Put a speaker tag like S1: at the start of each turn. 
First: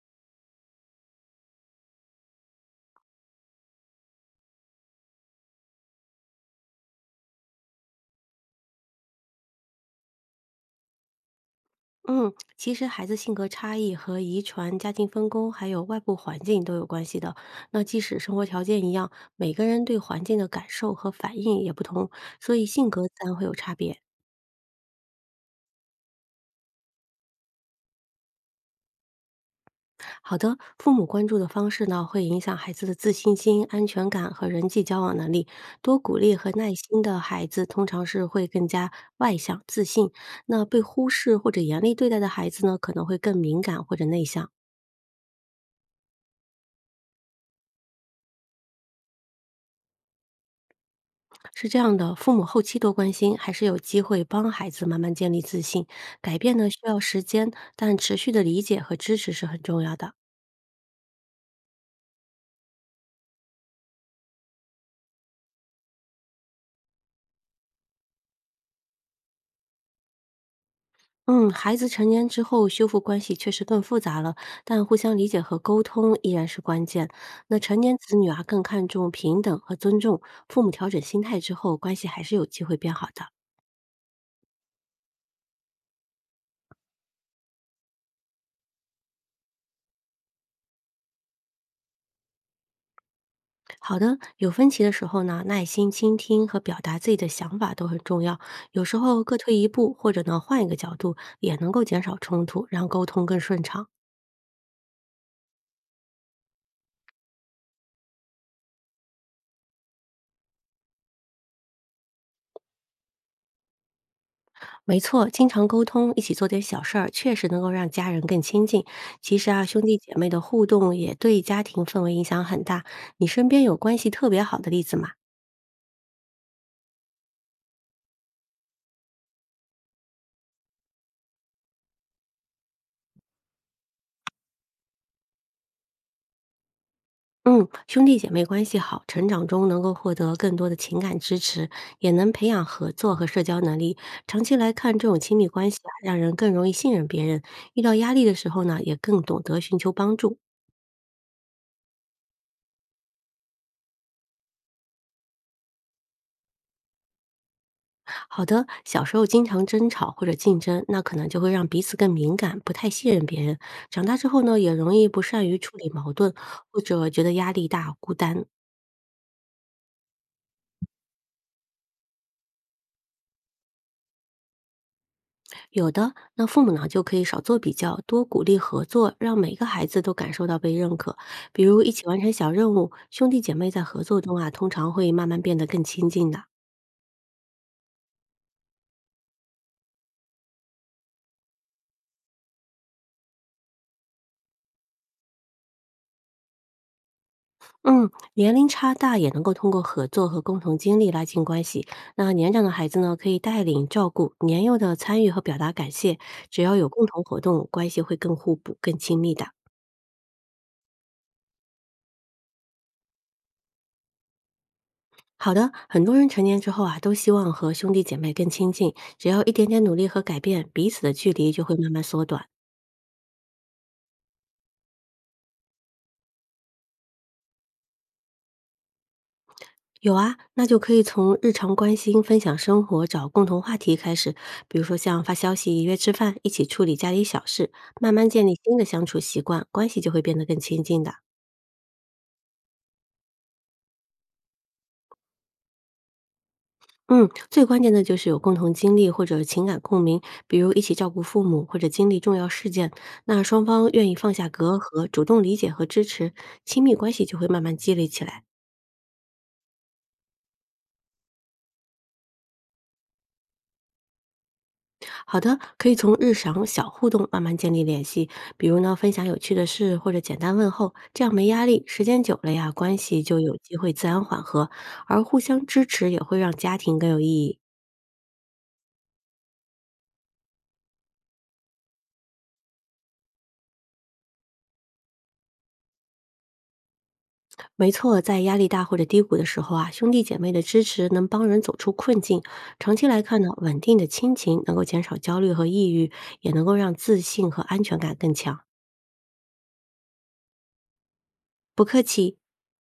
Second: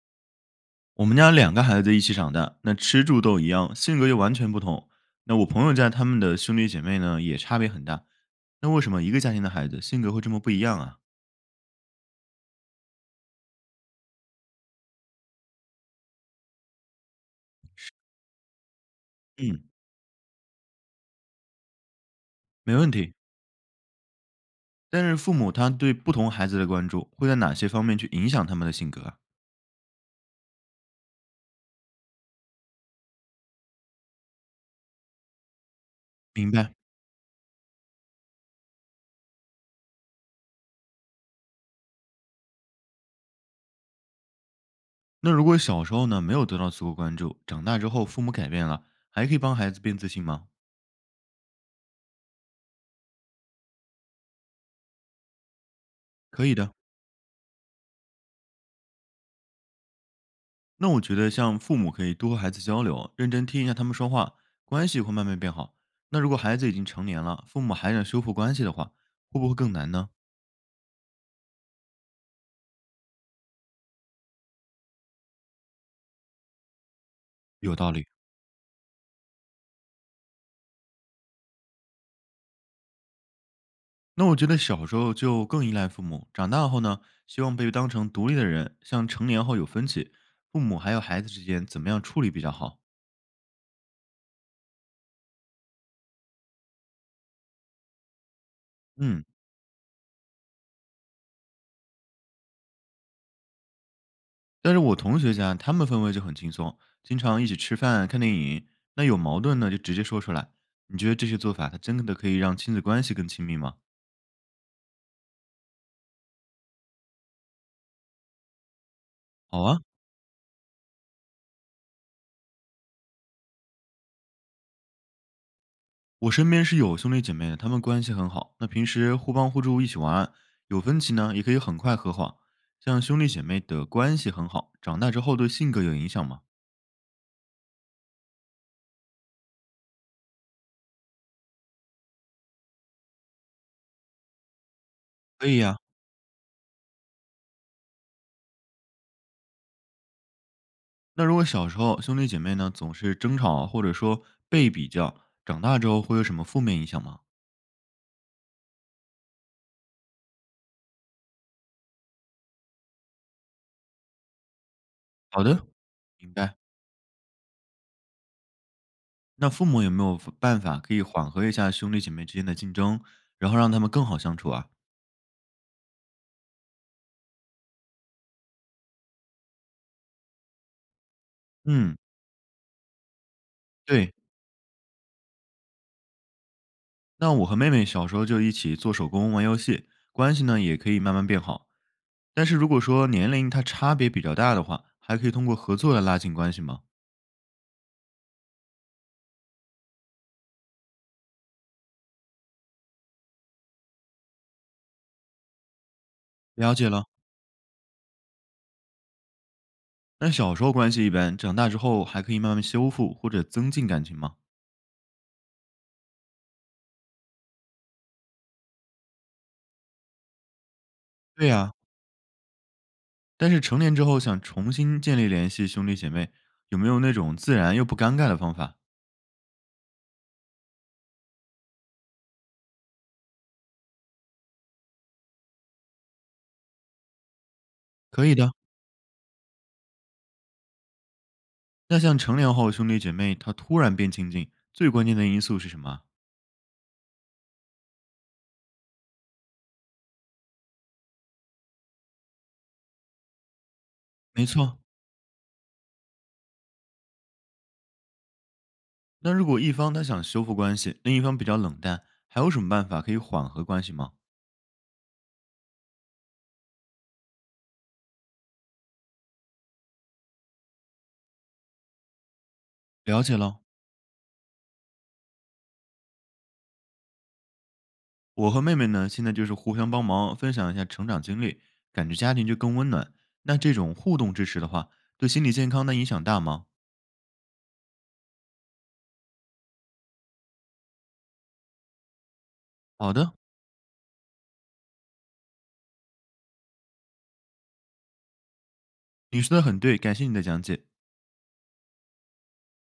S1: 我们家两个孩子一起长大，那吃住都一样，性格又完全不同。那我朋友家他们的兄弟姐妹呢，也差别很大。那为什么一个家庭的孩子性格会这么不一样啊？
S2: 嗯，其实孩子性格差异和遗传、家庭分工，还有外部环境都有关系的。那即使生活条件一样，每
S1: 嗯，
S2: 个人对环境的感受和反应也不同，所以
S1: 没
S2: 性
S1: 问
S2: 格自
S1: 题，
S2: 然会有差别。
S1: 但是父母他对不同孩子的关注会在哪些方面去影响他们的性格啊？
S2: 好的，父母关注的方式呢，会影响孩子的自信心、安全感和人际交往能力。多鼓励和
S1: 明
S2: 耐
S1: 白。
S2: 心的孩子，通常是会更加外向、自信；那被忽视或者严厉对待的孩子呢，可能会更敏感或者内向。
S1: 那如果小时候呢没有得到足够关注，长大之后父母改变了，还可以帮孩子变自信吗？
S2: 是这样的，父母后期多关心，还是有机会帮孩子慢慢建立自信。改
S1: 可以
S2: 变呢
S1: 的，
S2: 需要时间，但持续的理解和支持是很重要的。
S1: 那我觉得像父母可以多和孩子交流，认真听一下他们说话，关系会慢慢变好。那如果孩子已经成年了，父母还想修复关系的话，会不会更难呢？
S2: 嗯，孩子成年之后修复关系确实更复杂了，但互相理解和沟通依然是关键。那
S1: 有
S2: 成
S1: 道
S2: 年
S1: 理。
S2: 子女啊更看重平等和尊重，父母调整心态之后，关系还是有机会变好的。
S1: 那我觉得小时候就更依赖父母，长大后呢，希望被当成独立的人。像成年后有分歧，父母还有孩子之间怎么样处理比较好？
S2: 好的，有分歧的时候呢，耐心倾听和表达自己的想法都很重要。有时候
S1: 嗯，
S2: 各退一步，或者呢换一个角度，也能够减少冲突，让沟通更顺畅。
S1: 但是我同学家他们氛围就很轻松，经常一起吃饭、看电影。那有矛盾呢，就直接说出来。你觉得这些做法，它真的可以让亲子关系更亲密吗？
S2: 没错，经常沟通，一起做点小事儿，确实能够让家人更亲近。其实
S1: 好
S2: 啊，
S1: 啊，
S2: 兄弟姐妹的互动也对家庭氛围影响很大。你身边有关系特别好的例子吗？
S1: 我身边是有兄弟姐妹的，他们关系很好，那平时互帮互助，一起玩，有分歧呢也可以很快和好。像兄弟姐妹的关系很好，长大之后对性格有影响吗？
S2: 嗯，兄弟姐妹关系好，成长中能够获得更多的情感支持，也能培养合作和社交能力。长期来看，这种亲密
S1: 可以
S2: 关
S1: 呀、
S2: 系啊，让人更容易信任别人，遇到压力的时候呢，也更懂得寻求帮助。
S1: 那如果小时候兄弟姐妹呢总是争吵或者说被比较，长大之后会有什么负面影响吗？
S2: 好的，小时候经常争吵或者竞争，那可能就会让彼此更敏感，不太信任别人。长大之后呢，也容易不
S1: 好
S2: 善于
S1: 的，
S2: 处理矛
S1: 明
S2: 盾，
S1: 白。
S2: 或者觉得压力大、孤单。
S1: 那父母有没有办法可以缓和一下兄弟姐妹之间的竞争，然后让他们更好相处啊？
S2: 有的，那父母呢就可以少做比较，多鼓励合作，让每个孩子都感受到被认可。比如一
S1: 嗯，
S2: 起完成小任务，兄弟姐妹在合
S1: 对。
S2: 作中啊，通常会慢慢变得更亲近的。
S1: 那我和妹妹小时候就一起做手工、玩游戏，关系呢也可以慢慢变好。但是如果说年龄它差别比较大的话，还可以通过合作来拉近关系吗？
S2: 嗯，年龄差大也能够通过合作和共同经历拉近关系。那年长的孩子呢，可以带领照顾；年幼的参与和表达感谢。只
S1: 了
S2: 要有
S1: 解
S2: 共
S1: 了。
S2: 同活动，关系会更互补、更亲密的。
S1: 那小时候关系一般，长大之后还可以慢慢修复或者增进感情吗？
S2: 好的，很多人成年之后啊，都希望和兄弟姐妹更亲近，只要一点点努力和改变，彼此的距
S1: 对
S2: 离就
S1: 呀、
S2: 会慢慢缩短。
S1: 但是成年之后想重新建立联系，兄弟姐妹有没有那种自然又不尴尬的方法？
S2: 有啊，那就可以从日常关心、分享生活、找共同话题开始，比如说像发消息、约吃饭，一起处理家里小事，慢
S1: 可
S2: 慢
S1: 以
S2: 建
S1: 的。
S2: 立新的相处习惯，关系就会变得更亲近的。
S1: 那像成年后兄弟姐妹他突然变亲近，最关键的因素是什么啊
S2: 嗯，最关键的就是有共同经历或者情感共鸣，比如一起照顾父母或者经历重要事件，那双方愿意放
S1: 没
S2: 下隔
S1: 错。
S2: 阂，主动理解和支持，亲密关系就会慢慢积累起来。
S1: 那如果一方他想修复关系，另一方比较冷淡，还有什么办法可以缓和关系吗？
S2: 好的，可以从日常小互动慢慢建立联系，比如呢分享有趣的事或者简单问候，这样没压力，时间久了呀，关
S1: 了
S2: 系
S1: 解
S2: 就有
S1: 了。
S2: 机会自然缓和，而互相支持也会让家庭更有意义。
S1: 我和妹妹呢，现在就是互相帮忙，分享一下成长经历，感觉家庭就更温暖。那这种互动支持的话，对心理健康的影响大吗？
S2: 没错，在压力大或者低谷的时候啊，兄弟姐妹的支持能帮人走出困境。长期
S1: 好
S2: 来
S1: 的，
S2: 看呢，稳定的亲情能够减少焦虑和抑郁，也能够让自信和安全感更强。
S1: 你说的很对，感谢你的讲解。
S2: 不客气。